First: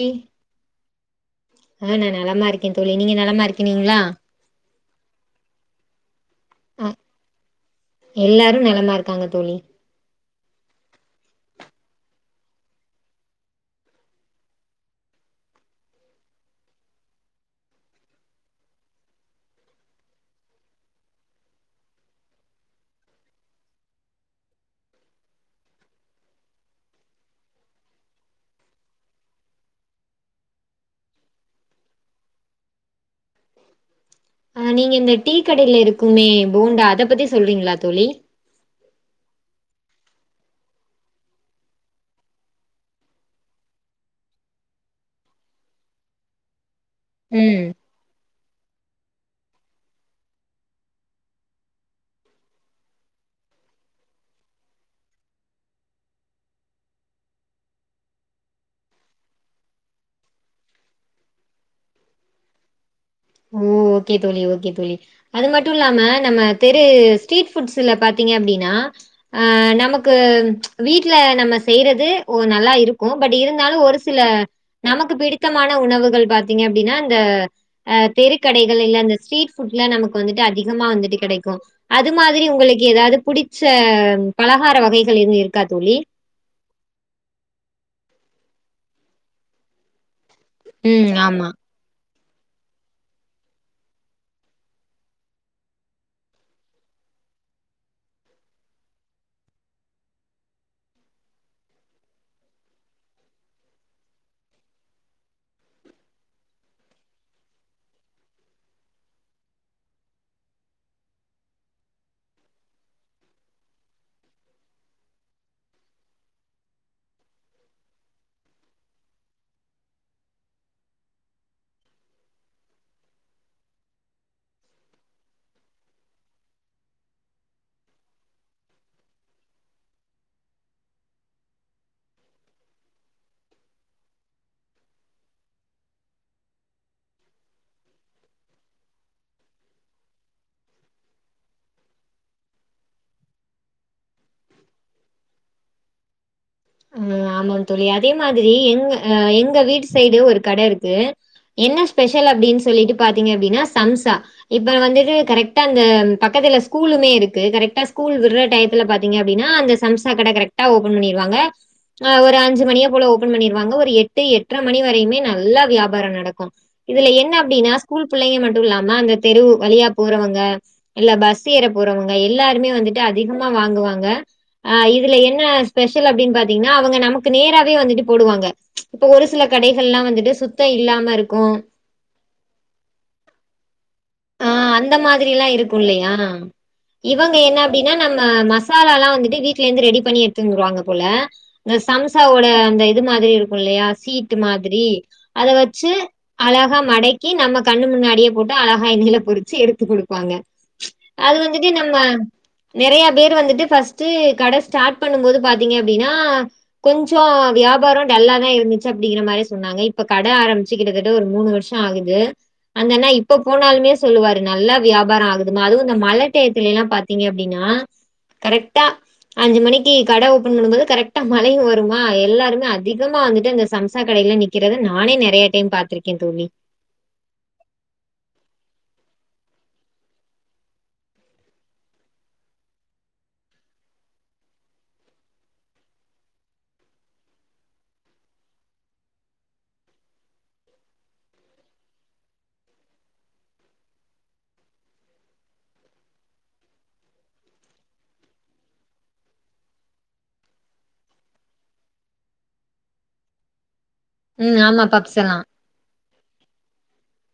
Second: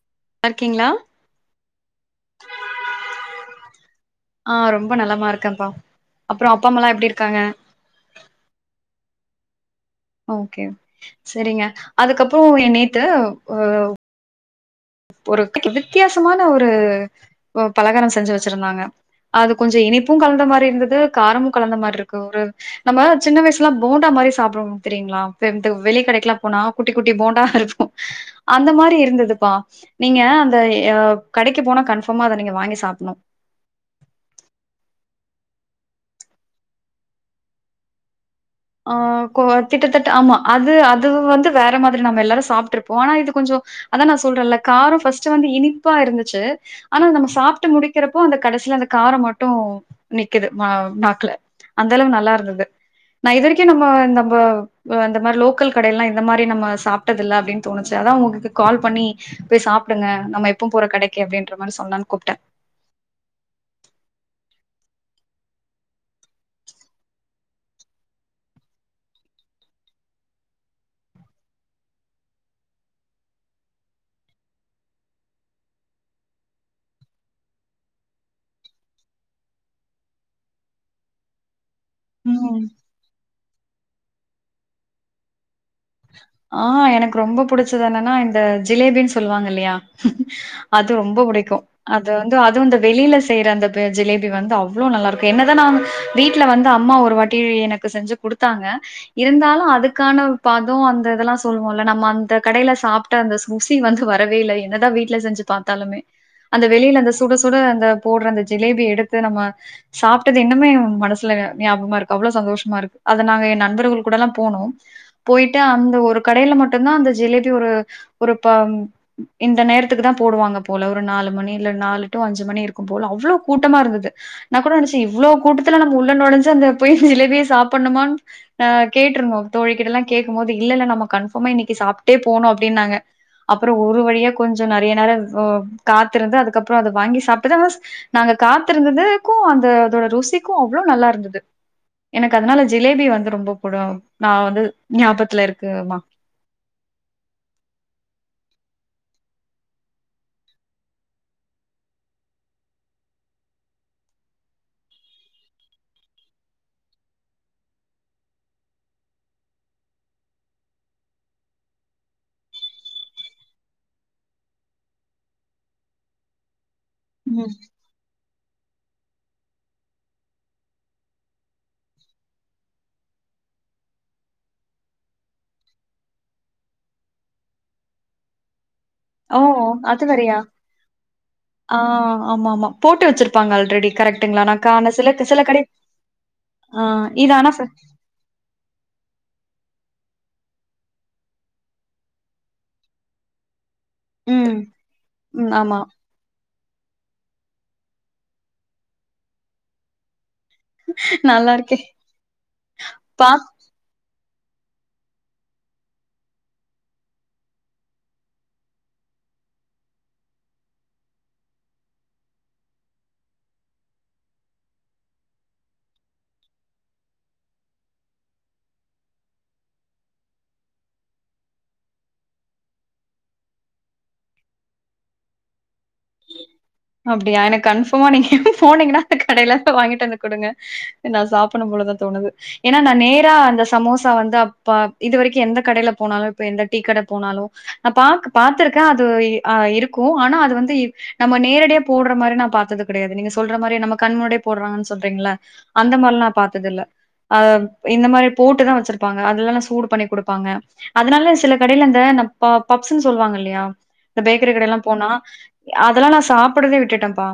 ழி அருக்கீங்ளா ஆ நா நலமா இருக்கேந் தோழி நீங்க நலமா இருக்கினீங்ளா ஆ ரொம்ப நலமா இருக்கேன்ப்பா அப்புறம் அப்பா அ அம்மாலா எப்டி இருக்காங்க எல்லாரு நலமா இருக்காங்க தோழி ஓகே சரிங்க அதுக்கப்றொ எ நேத்து ஓ ஒரு வித்தியாசமான ஒரு வ பலகாரொ செஞ்சு வெச்சிருந்தாங்க அது கொஞ்சொ இனிப்புங் கலந்த மாரி இருந்துது காரமு கலந்த மார்றுக்கு ஒரு நம்ம சின்ன வயசுல்லா போண்டா ம மாரி சாப்டுவோ தெரியுங்ளா [unintelligible] வெளி கடைக்குல்லா போனா குட்டிக் குட்டி போண்டா இருக்கு அந்த மாரி இருந் துதுப்பா நீங்க அந்த யா கடக்கிப் போனா கன்ஃபாமா அத நீங்க வாங்கி சாப்புண்ணு ஆ நீங்க இந்த டீ கடைல இருக்குமே போண்டா அதப் பத்தி சொல்றீங்ளா தோழி ஆ கொ கிட்டத்தட்ட ஆமா அது அது வந்து வேற மாதிரி நம்ம எல்லாரு சாப்ட்ருப்போ ஆனா இது கொஞ்சொ அதா நா சொல்றன்ல காரொ ஃபஸ்ட்டு வந்து இனிப்பா இருந்துச்சு ஆனா நம்ம ம் சாப்ட்டு முடிக்கெறப்போ அந்தக் கடசீல அந்த காரம் மட்டு நிக்கிது மா நாக்ல அந்தளவு நல்லா இருந்துது நா இது வரைக்கு நம்ம நம்பொ வ இந்த மாரி லோக்கல் கடையெல்லா இந்த மாரி நம்ம சாப்ட்டதில்ல அப்டின் தோணுச்சி அதா உங் ங்கக்கு கால் பண்ணி பொய் சாப்டுங்க நம்ம எப்பவ்ம் போற கடக்கி அப்டின்ற மாரி சொல்லான் கூப்ட்ட [inaudible] ஓ ஓகே தோழி ஓகே தோழி அது மட்டு இல்லாம நம்ம தெரு ஸ்ட்ரீட் ஃபுட்ஸுல பாத்தீ ங்க அப்டின்னா ஆ நமக்கு வீட்ல நம்ம செய்றது ஒ நல்லா இருக்கு பட் இருந்தாலு ஒரு சில நமக்கு பிடித்தமான உணவுகள் பாத்தீங்க அப்டின்னா இந்த அ தெருக்கடைகள் இல்ல அந்த ஸ்ட்ரீட் ஃபுட்லா நமக்கு வந்துட்டு அதிகமா வந்துட்டு கெடைக்கு அது மாதிரி ம் உங்களுக்கு எதாவ்து புடிச்ச பலஹார வகைகள் எதுவு இருக் ஆ எனக்கு ரொம்ப புடிச்சது என்னன்னா இந்த ஜிலேபின் சொல்வாங்க இல்லையா அது ம் ரொம்ப ஆமா புடிக்கு து வந்து அதுவு வந்து வெளியில செய்ற அந்த ப ஜிலேபி வந்து அவ்ளோ நல்லா இருக்கு என்னதா நாம் வீட்ல வந்து அம்மா ஒரு வாட்டி எனக்கு செஞ்சு குடுத்தாங்க இருந்தாலு அதுக்கான பதோ அந்த இதெல்லா சொல்லுவோல்ல நம்ம அந்த கடைல சாப்ட்ட அந்த சு ருசி வந்து வரவே இல்ல என்னதா வீட்ல செஞ்சு பாத்தாலுமே அந்த வெளியில அந்த சுட சுட அந்த போட்ற அந்த ஜிலேபி எடுத்து நம்ம சாப்ட்டது இன்னம்மே மனசுல அ ஞாபமா இருக்கு அவ்ளோ சந்தோஷமா இருக்கு அத நாங்க என் நண்பர்கள் கூடல்லா போனோ போயிட்டு அந்த ஒரு கடைல மட்டுந்தா அந்த ஜிலேபி ஒரு ஒரு ப இந்த நேரத்துக்குதா போ போடுவாங்க போல ஒரு நாலு மணி இல்ல நாலு டு அஞ்சு மணி இருக்கும் போல அவ்ளோ கூட்டமா இருந்துது நாக்கூட நெனச்ச இவ் ளோ கூட்டத்துல நம்ம உள்ள நொழஞ்சு அந்த போய் ஜிலேபிய சாப்பண்ணுமான் நா கேட்ருந்தோ தோழிகள் கிட்டல்லா கேக்கும் போது இல்லல்ல நம்ம கன்ஃபாமா இன்னைக்கி சாப்ட்டே போணு அப்டின்னாங்க அப்றோ ஒரு வழியா கொஞ்சொ நெறைய நேரொ ஓ காத்திருந்து அதுக்கப்றோ அத வாங்கி சாப்ட்டுதா ஸ் நாங்க காத்திருந்ததுக்கு அந்த அதோட ருசிக்கு அவ்ளோ நல்லா இருந்துது எனக்கு அதுனால ஜிலேபி வந்து ரொம்ப புடொ நா வந்து ஞாபத்துல இருக்கு மா ஆ ஆமாங் தோழி அதே மாதிரி எங்க அ எங்க வீட்டு சைடு ஒரு கட இருக்கு என்ன ஸ்பெஷல் அப்டின் சொல்லிட்டு பாத்தீங்க அப்டின்னா சம்சா இப்ப வந்துட்டு கரெக்ட்டா அந்த பக்கத் துல ஸ்கூலுமே இருக்கு கரெக்ட்டா ஸ்கூல் விர்ற டயத்துல பாத்தீங்க அப்டினா அந்த சம்சா கட கரக்ட்டா ஓப்பன் பண்ணிருவாங்க ஆ ஒரு அஞ்சு மணிய போல ஓப்பன் பண்ணிருவாங்க ஒரு எட்டு எட்ர மணி வரையுமே நல்லா வியாபாரொ நடக்கு இதுல என்ன ம். அப்டினா ஸ்கூல் புள்ளைங்க மட் டு இல்லாமா அந்த தெரு வழியா போறவங்க இல்ல பஸ்ஸு ஏற போறவங்க எல்லாருமே வந்துட்டு அதிகமா வாங்குவாங்க அ இதுல என்ன ஸ்பெஷல் அப்டின் பாத் தீங்னா அவங்க நமக்கு நேராவே வந்துட்டு போடுவாங்க இப்ப ஒரு ஓ! சில கடைகள்லா அது வந்துட்டு வேறையா? சுத்தொ இல்லாம இருக்கு ஆ ஆமாமா. போட்டு வச்சிருப்பாங்க ஆல்ரெடி கரெக்ட்டுங்களா? ஆ நான் காண அந்த சில சில மாதிரியெல்லா கடை இருக்கு இல்லையா ஆ இது இவங்க ஆனா என்ன ஃப அப்டினா நம்ம மசாலாலா வந்துட்டு வீட்லேந்துரெ ரெடி பண்ணி எர்த்து வந்துருவாங்க போல சம்சாவோட அந்த இது மாதுரி இருக்கு இல்லயா சீட்டு ம், மாதுரி அத ம். ஆமா. வச்சு அழகா மடக்கி நம்ம கண்ணு முன்னாடியே போட்டு அழகா அய்ணீல பொறுச்சி எடுத்து குடுப்பாங்க அது நல்லா வந்துட்டு இருக்கே. நம்ம நெறயா பா பேரு வந்துட்டு ஃபஸ்ட்டு கட ஸ்டாட் பண்ணும்போது பாத்தீங்க அப்டினா கொஞ்ச வியாபாரோ டல்லா தா இருந்துச்சு அப்டிங்கிற மாரி சொன்னாங்க இப்ப கட ஆரம்ச்சி கிட்டத்தட்ட ஒரு மூணு வருஷோ ஆகுது அந்தன்னா இப்பப் போனாலுமே சொல்லுவாரு நல்லா வியாபார ஆகுதுமா அதுவு இந்த மழ டயத்துல எல்லா பாத்தீங்க அப்டினா கரெக்டா அஞ்சு மணிக்கி கட ஓபன் பண்ணும்போது கரெக்டா மழையு வருமா எல்லாருமே அதிகமா வந்துட்டு அந்த சம்சா கடய இல்ல நிக்கிறது நானே நெறயா டைம் பாத்ருக்கே தோழி அப்டியா எனக்கு கன்பஃமா நீங்க போனிங்கனா அந் கடைலேந்து வாங்கிட் வந்து குடுங்க நா சாப்புட்னுபோ வ்ல தா தோணுது ஏன்னா நா நேரா அந்த சமோசா வந்து அப்ப இது வரிக்கு எந்த கடைல போனாலு இப்ப எந்த டி ஈ கட போனாலு ந பாக்கு பாத்துருக்க அது வொ இ அ இருக்கு அனா அது வந்து இர் நம்ம நேரட் அப்டியே போட்ற மாரி நா பாத்தது கடையாது நீங்க சொல்ற மாரி நம்ம கண்முன்னடே போட்றாங்கன் சொல்றீங்ள அந்த மார்லா பாத்தது இல்ல அ இந்த மாரி போட்டுதா வச்சிருப்பாங்க அதுலலா சூடு பண்ணி குடுப்பாங்க அதுனால சில கடைலந்த ன்ன ப பப்ஸுன் சொல்லுவாங்கலயா இந்த பேக்கரி ம் கடயெல்லா ஆமா போனா பப்ஸ் எல்லா அதலா நா சாப் ப்புரதே விட்டுட்டம்பா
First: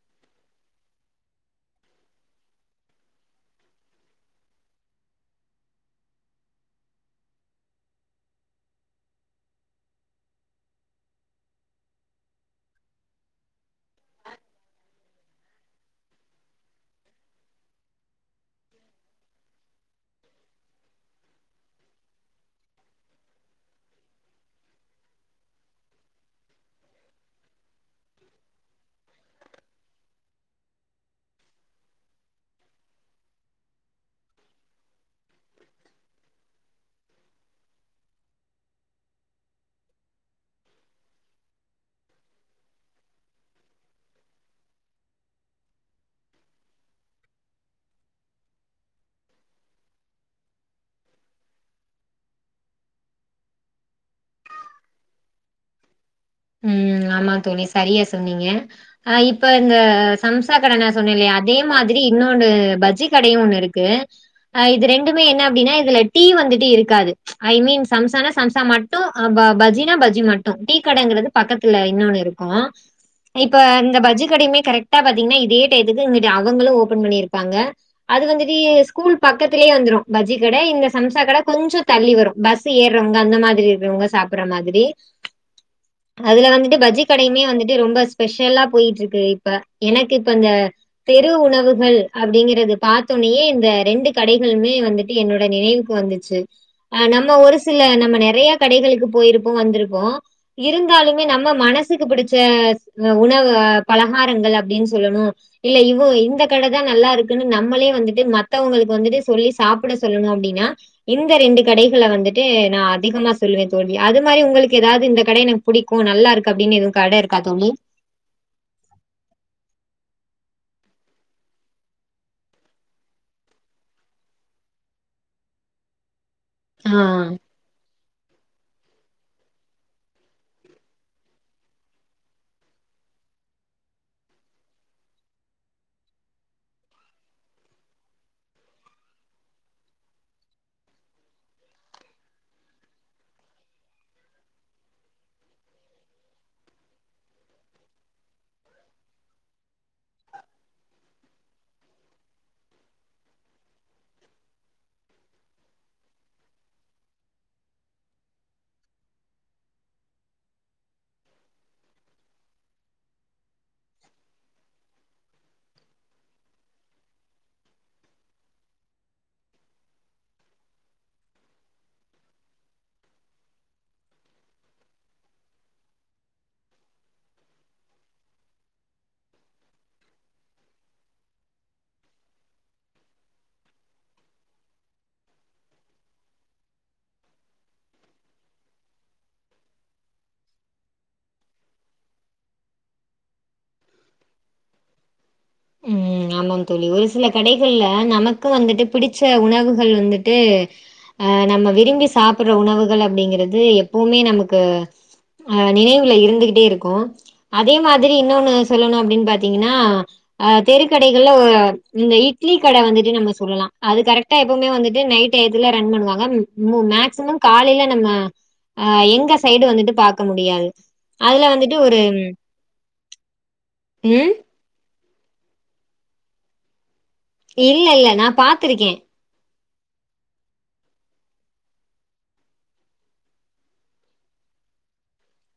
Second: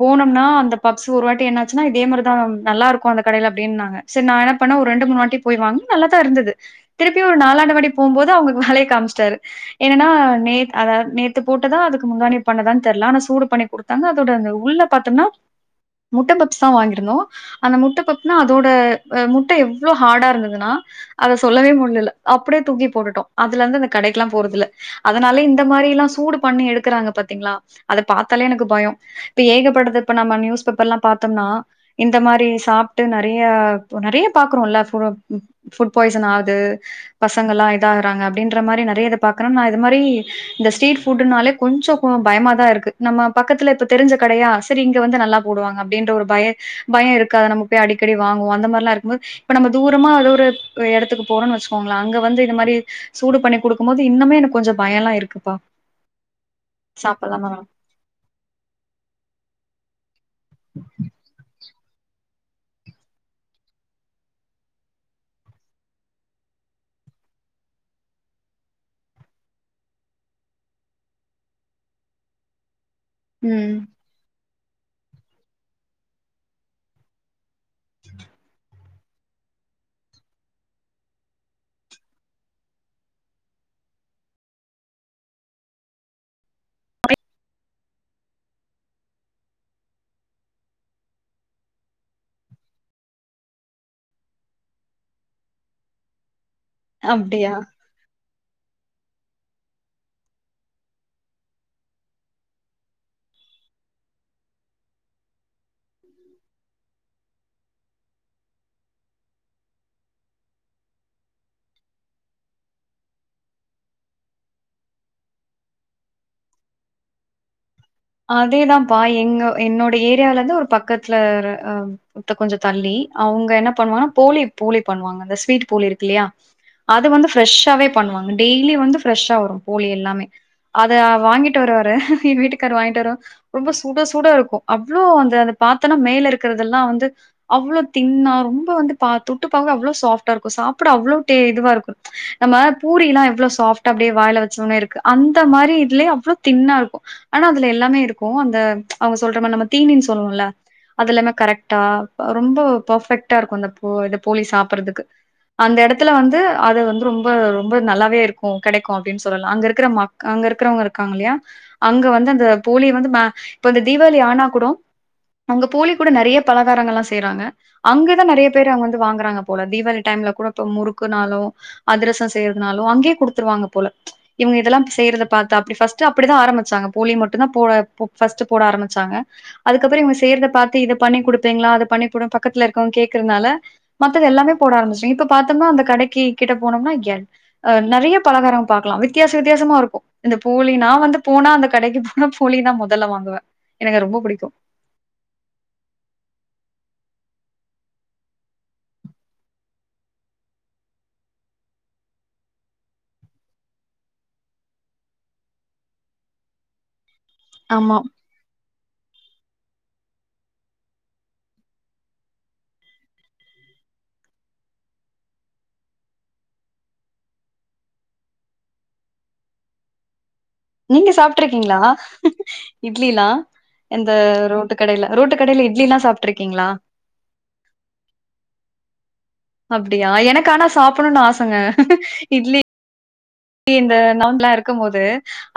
போனம்னா அந்த பப்ஸ் ஒரு வாட்டி என்னாச்சுனா இதே மரிதா நல்லாருக்கு அந்த கடைல அப்டின் ன்னாங்க செர் நா என்ன பண்ண ஒர் ரெண்டு மூண் வாட்டி போய் வாங்க நல்லா தா இருந்துது திருப்பி ஒரு நாலாடு வாட்டி போம் போது அவுங்க ஹலே காம்ச்ட்டாரு என்னனா நேத் அதாத் நேத்து போட்டதா அதுக்கு முந்தா நே பண்ணதான் தெர்ல ஆனா சூடு பண்ணி குடுத்தாங்க அதோட அந்த உள்ள பாத்தம்னா முட்ட பப்ஸ் தா வாங்கிருந்தோ அந்த முட்ட பப்னா அதோட முட்ட எவ்ளோ ஹாடா இருந்ததுனா அதை சொல்லவே முல்லல அப்புடே தூக்கி போட்டுட்டோ அதுலந்து அந்த கடைக்ல்லா போறதுல்ல அதனாலே இந்த மார் ஆர்லா சூடு பண்ணி எடுக்குறாங்க பாத்தீங்ளா அத பாத்தாலே எனக்கு பயொ இப்ப ஏகப்படற இப்ப நம்ம் நியுஸ் பேப்பர்லா பாத்தம்னா இந்த மாரி சாப்ட்டு நறிய நெறைய பாக்றோல்ல ஃபுர ஃபுட் பாய்சன் ஆது பசங்கல்லா இதாகுறா அப்பின்ற மாரி நெறயத பாக்ரோ நா இது மாரி இந்த ஸ்டீட் ஃபுட்டுனாலே கொஞ்சொ கொ பயமா தா இருக்கு நம்ம பக்கத்துல இப்ப தெரிஞ்ச கடயா செரி இங்க வந்து நல்லா போடுவாங்க அப்டின்ற ஒரு பய பயொ இருக்காது நம்ம போய் அடி கெடி வாங்குவோ அந்த மார்லா இருக்குமோது இப்ப நம்ம தூரமா ஏர ஒ எடத்துக்கு போறோன் வச்சுக்கோங்ளா அங்க வந்து இத மாரி சூடு பண்ணி குடுக்குமோது இன்னமே எனக் கொஞ்ச பயலா இருக்குப்பா ம் ஆமா சாப்பலாமா? தோழி சரியஸ் தொன்னீங்க அ இப்ப அந்த சம்சா கட நா சொன்னல்யா அதே மாதிரி இன்னோனு பஜ்ஜி கடயு ஒன்னு இருக்கு அ இது ரெண்டுமே என்ன அப்டினா இதுல டீ வந்துட்டு இருக்காது ஐ மீன் சம்ஸ் சன சம்சா மட்டுஅ ப பஜினா பஜ்ஜி மட்டு டீ கடங்றது பக்கத்துல இன்னோனு இருக்கு இப்ப ம். இந்த பஜ்ஜி கடைமே கரெக்டா பாத்தீங்ன்னா இதே டையத்துக்கு இங்குட்டு அவங்ளு ஓபன் பண்ணிருப்பாங்க அது வந்துட்டு ஸ்கூல் பக்கத்துலே ஏ வந்துரு பஜ்ஜி கட இங்க சம்சா கட கொஞ்சொ தள்ளி வரு பஸ்ஸு ஏற்றவுங்க அந்த மாதிரி இருக்குறவுங்க சாப்புற்ற மாதி துரி அதுல வந்துட்டு பஜ்ஜி கடயுமே வந்துட்டு ரொம்ப ஸ்பெஷல்லா போயிட்ருக்கு இப்ப எனக்கு இப்ப இந்த தெரு உணவுகள் அப்புடிங்கிறது பாத்தொனயே இந்த ரெண்டு கடைகளுமே வந்துட்டு என்னோட நினைவுக்கு வந்துச்சு அ நம்ம அப்டியா? ஒரு சில நம்ம நெறைய கடைகளுக்கு போயிருப்போ வந்துருப்போ இருந்தாலுமே நம்ம மனசுக்கு பிடிச்ச உணவ பலகாரங்கள் அப்டின் சொல்லணு இல்ல இவோ இந்த கடைதா நல்லாருக் நம்மளே வந்துட்டு மத்தவுங்களுக்கு வந்துட்டு சொல்லி சாப்புட சொல்லணு அப்டினா இந்த ரெண்டு கடைகள வந்து நா அதிகமா சொல்லுவே தோழி அது மாரி உங்களுக்கு ஏதாது இந்த கட எனக் புடிக்கு நல்லாருக்கு அப்டின் எதுவு கட இருக்கா தோழி அதேதாம்ப்பா எங்க என்னோட ஏரியாலேந்து ஒரு பக்கத்ல ரெ அ உத்த கொஞ்ச தள்ளி அவுங்க என்ன பண்ணுவாங்னா போளி போளி பண்ணுவாங் அந்த ஸ்வீட் போளி இருக்கு இல்லி யா ஆ. அது வந்து ஃப்ரெஷ்ஷாவே பண்ணுவாங்க டெய்லி வந்து ஃப்ரெஷ்ஷா வரும் போளி எல்லாமே அத வாங்கிட்டு வருவாரு எ வீட்டுக் க்காரு வாங்கிட்டு வ ரொம்ப சுட சுட இருக்கு அவ்வளோ அந்த பாத்தனா மேல இருக்கறதெல்லா வந்து அப் அவ்ளோ தின்னா ரொம்ப வந்து பா தொட்டு பாக்க அவ்ளோ சாப்டா இருக்கு சாப்பிட அவ்ளவு டே இதுவாருக்கு நம்ம ஆ பூரிலா எவ்ளோ சாஃப்டா அப்டியே வாயில வச்சோன்னே இருக்கு அந்த மாரி இதுயே அவ்ளோ தின்னா இருக்கு ஆனா அதுல எல்லாமே இருக்கு அந்த அவங்க சொல்ற மாரி நம்ம தீனின்னு சொல்வோம்ல்ல அது எல்லாமே கரெக்ட்டா ரொம்ப பர்ஃபெக்ட்டா இருக்கு அந்த போ போலி சாப்பறதுக்கு அந்த எடத்துல வந்து அது வந்து ரொம்ப ரொம்ப நல்லாவே இருக்கு கெடைக்கு அப்டின் சொல்லலா அங்கருக்கிற மக் ஆ அங்க இருக்கிறவங்க இருக்காங்க இல்லையா அங்க வந்து அந்த போலி வந்து ம இப்ப இந்த தீபாவளி ஆனா கூடோ அங்க போலி கூட நெறைய பலகாரங்கள்லா செய்றாங்க அங்கதா நெறைய பேரரு அவங்க வந்து வாங்குறாங்க போல தீபாவளி டைம் ம்ல கூட இப்ப முறுக்குனாலு அதிரசம் செய்யறதுனாலு அங்கே குடுத்துருவாங்க போல இவங்க இதெல்லா செய்யறது ப பாத்தா அப்டி பஷ்ட்டு அப்படிதா ஆரம்பிச்சாங்க போலி மட்டுந்தா போ போ ஃபஷ்ட்டு போட ஆரம்பிச்சாங்க அதுக்கப்புற இவங்க செய்ரத பாத்து இத பண்ணி குடுப்பீங்களா அத ப பண்ணிகுடு பக்கத்துல இருக்கரவங்க கேக்குறதுனால மத்த எல்லாமே போட ஆரம்பிச்ச இப்ப பாத்தோம்னா அந்த கடைக்கி கிட்ட போனோம்னா ய ஆ நெறைய பலகார பாக்கலா வித்தியாச வித்தியாசமா இருக்கு இந்த போலி நா வந்து போனா அந்த கடைக்கு போன போலி தா மொதல்ல வாங்குவே எனக்கு அது ரொம்ப புடிக்கு ம் ஆமாம் தோழி ஒரு சில கடைகள்ல நமக்கு வந்துட்டு பிடிச்ச உணவுகள் வந்துட்டு அ நம்ம விரும்பி சாப்பிற உணவுகள் அப்டிங்கறது எப்பவுமே நமக்கு ஆ நினைவுல இருந்துகிட்டே இருக்கு அதே ஆமா மாதிரி இன்னொன்னு சொல்லணு அப்படின் பாத்தீங்கன்னா தெருக்கடைகள்ல இந்த இட்லி கட வந்துட்டு நம்ம சொல்லலா அது கரெக்டா எப்பவுமே வந்துட்டு நைட் இதுல ரன் பண்ணுவாங்க மு மேக்சிமம் காலையில நம்ம எங்க ஆ சைடு வந்துட்டு பாக் நீங்க சாப்ட்ருக்கீங்களா இட்லிலா எந்த ம் ரோட்டு கடையில ரோட்டு கடயில இட்லில்லா சாப்ட்ருக்கீங்களா இல்ல இல்ல நா பாத்திருக்கே அப்டியா எனக்க ஆனா சாப்படணும்னு ஆசைங்க இட்லி டி இந்த நலாம் இருக்கும் போது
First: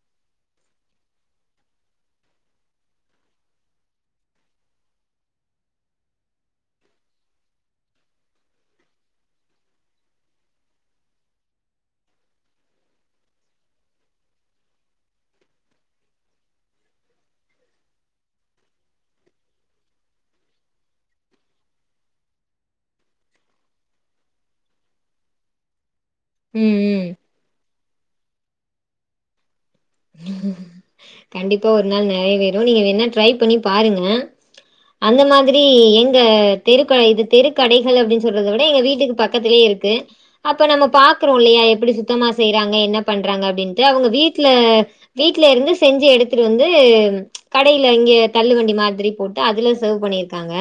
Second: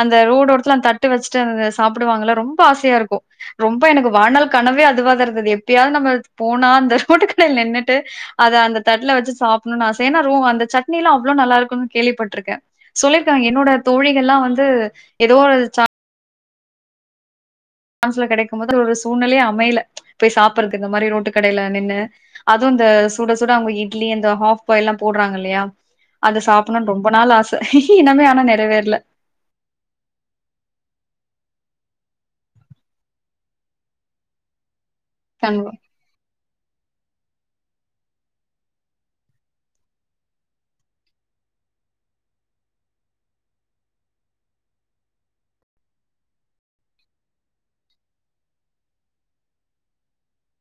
அந்த ரோடோடத்துல தட்டு வச்சிட்டு அந்த சாப்டுவாங்கல்லா ரொம்ப ஆச சையா இருக்கு ரொம்ப எனக்கு வாழ்நாள் கனவே அதுவாதா இருந்தது எப்டியாவது நம்ம போனா அந்த ரோட்டு கடையில நின்னு ட்டு அத அந்த தட்டுல வச்சு சாப்பணும்னு ஆச என்னா ரோ அந்த சட்னில்லா அவ்வளோ நல்லாருக்கும்னு கேள்விப்பட்ருக்கே சொல்லிருக்காங்க என்னோட தோழிகள்ல்லா வந்து ஏதோ ஒரு ச [unintelligible] கெடைக்கும் போது ஒரு சூழ்நிலையே அமையல போய் சாப்பறக்கு இந்த மாரி ரோட்டு கடையில நின்னு அதுவு இந்த சூட சூட அவங்க இட்லி அந்த ஹாஃப் பாயில்லா போடுறாங்கல்லையா அது ம் சாப்பணும்ன்னு ம் ரொம்ப நாள் ஆச இனமே ஆனா நெறவேறல ம் கண்டிப்பா ஒரு நாள் நெறை வேறு நீங்க வேனா ட்ரை பண்ணி பாருங்க அந்த மாதிரி கனவு. எங்க தெருக்க இது தெருக்கடைகள் அப்படின்னு சொல்றத விட எங்க வீட்டுக்கு பக்கத்திலேயே இருக்கு அப்ப நம்ம பாக்குறோ இல்லையா எப்படி சுத்தமா செய்றாங்க என்ன பண்றாங்க அப்படின்ட்டு அவங்க வீட்ல வீட்ல இருந்து செஞ்சு எடுத்துட்டு வந்து கடைல இங்க தள்ளு வண்டி மாதிரி போட்டு அதுல பண்ணியிருக்காங்க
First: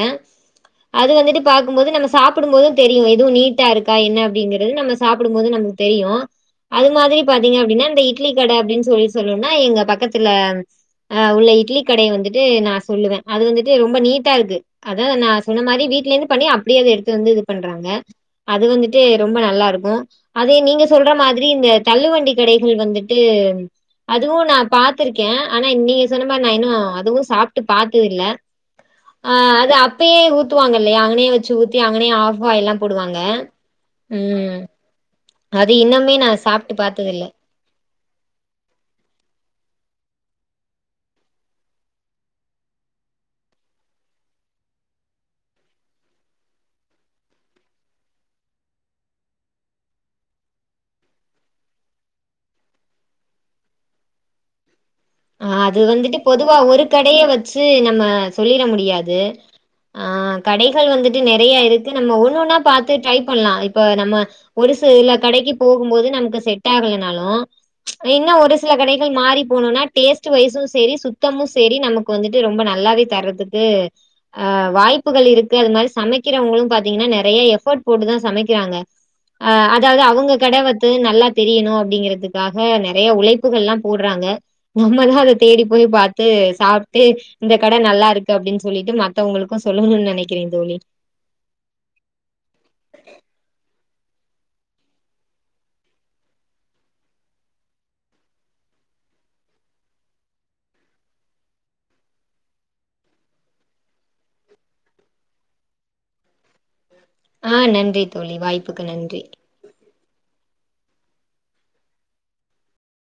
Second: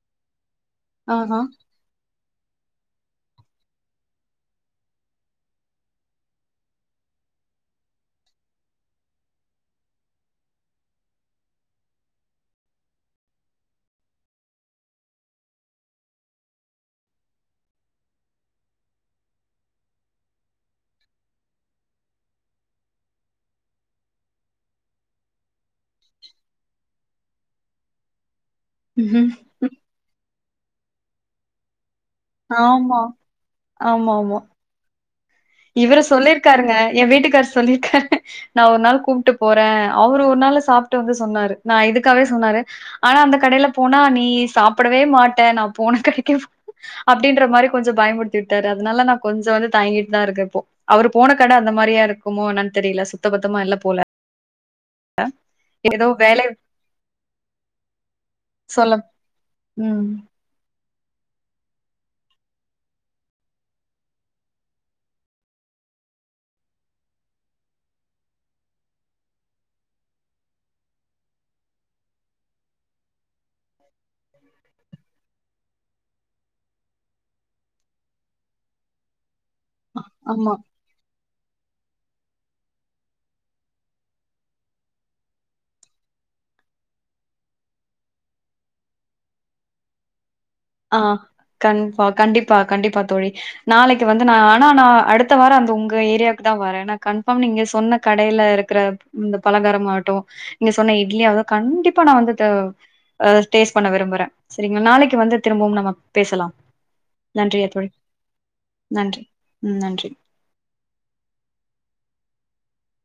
அது ஆஹா. வந்துட்டு பாக்கும்போது நம்ம சாப்ட் சாப்பிடும் போது தெரியு எது நீட்டா இருக்கா என்ன அப்படிங்கிறது நம்ம சாப்டும் போது நமக்கு தெரியு அது மாதிரி பாத்தீங்க அப்படின்னா இந்த இட்லி கட அப்படின்னு சொல்லி சொல்னும்னா எங்க பக்கத்துல ஆ உள்ள இட்லி கடைய வந்துட்டு நா சொல்லுவே அது வந்துட்டு ரொம்ப நீட்டா இருக்கு அதா நா சொன்ன மாரி வீ ட்லருந்து பண்ணி அப்டியே எடுத்துட்டு வந்து இது பண்றாங்க அது வந்துட்டு ரொம்ப நல்லாருக்கு அதே நீங்க சொ சொல்ற மாதிரி இந்த தள்ளு வண்டி கடைகள் வந்துட்டு அதுவு நா பாத்திருக்கே ஆனா நீங்க சொன்ன மாரி நா இன்னு அதுவு சாப்ட்டு பாத்ததில்ல ம்ஹ்ம். ஆ அது அப்பையே ஊத்துவாங்க இல்லையே அகனே வச்சு ஊத்தி அங் அகுனயே ஆப்பாய்ல்லா ஆமா. போடுவாங்க ம் அது இவர இன்னுமே நா சாப்ட்டு சொல்லிருக்காருங்க ஏ பாத்ததில்ல வீட்டுக்கார் சொல்லிருக்கார் நா ஒரு நாள் கூப்ட்டு போறே அவரு ஒரு நாள சாப்ட்டு வந்து சொன்னாரு நா இதுக்காகே சொன்னாரு ஆனா அந்த கடய்ல போனா நீ சாப்படவே மாட்டா நா போன கடைக்கே அப்டின்ற மாரி கொஞ்ச பய பயமுடித்தி விட்டாரு அதுனால நா கொஞ்சோ வந்து தயங்கி தா இருக்கே இப்போ அவரு போன கட அந்த மாரியா இருக்குமோ என்னமோ தெரியல சுத்த பத்தமா இல்ல போல ஆ அது ஏதோ வந்துட்டு வேலை பொதுவா ஒரு கடைய வச்சு நம்ம சொல்லிட சொல்ல முடியாது ஆ ம் கடைகள் வந்துட்டு நிறைய இருக்கு நம்ம ஒண்ணு ஒன்னா பாத்து ட்ரை பண்லா இப்ப நம்ம ஒரு சில கடைக்கு போ கும் போது நமக்கு செட் ஆகலனாலு இன்னு ஒரு சில கடைகள் மாறி போனுனா டேஸ்ட் வயிசு செரி சுத்தமு செரி நமக்கு வந்துட்டு ரொம்ப நல்லாவே தரதுக்கு ஆ வாய் வாய்ப்புகள் இருக்கு அது மாரி சமைக்கிறவங்களு பாத்தீங்கன்னா நறைய எஃபர்ட் போட்டுதா சமைக்கிறாங்க அ அதாவது அவுங்க ஆமா. கட வத்து நல்லா தெரியணு அப்டிங்கறதுக்காக நிறைய உழைப்புகள்ல்லா போட்றாங்க நம்மதா அத தேடி போய் பாத்து சாப்ட்டு இந்த கட நல்லா இருக்கு அப்டின்னு சொல்லிட்டு மத்தவங்களுக்கு சொ லுனு நெனை ஆ கன்ஃபா கண்டிப்பா கண்டிப்பா தோழி நாளைக் வந்து ஆனா நா அடுத்த வார அந்த உங்க ஏரியாவுக்கு தா வரே கன்ஃபார்ம் நீங்க சொன்ன கடைல இருக்குற இந்த பலகாரமாவட்டு நீங்க சொன்ன இட்லியாவது கண்டிப்பா நா வந்து அ டேஸ்ட் பண்ண விரும்புறே செரிங்க நாளைக்கு வந்து திரும்பவும் நம்ம பேசலா ஆ நன்றிக தோழி நன்றி வாய்ப்புக்கு நன்றி ம் நன்றி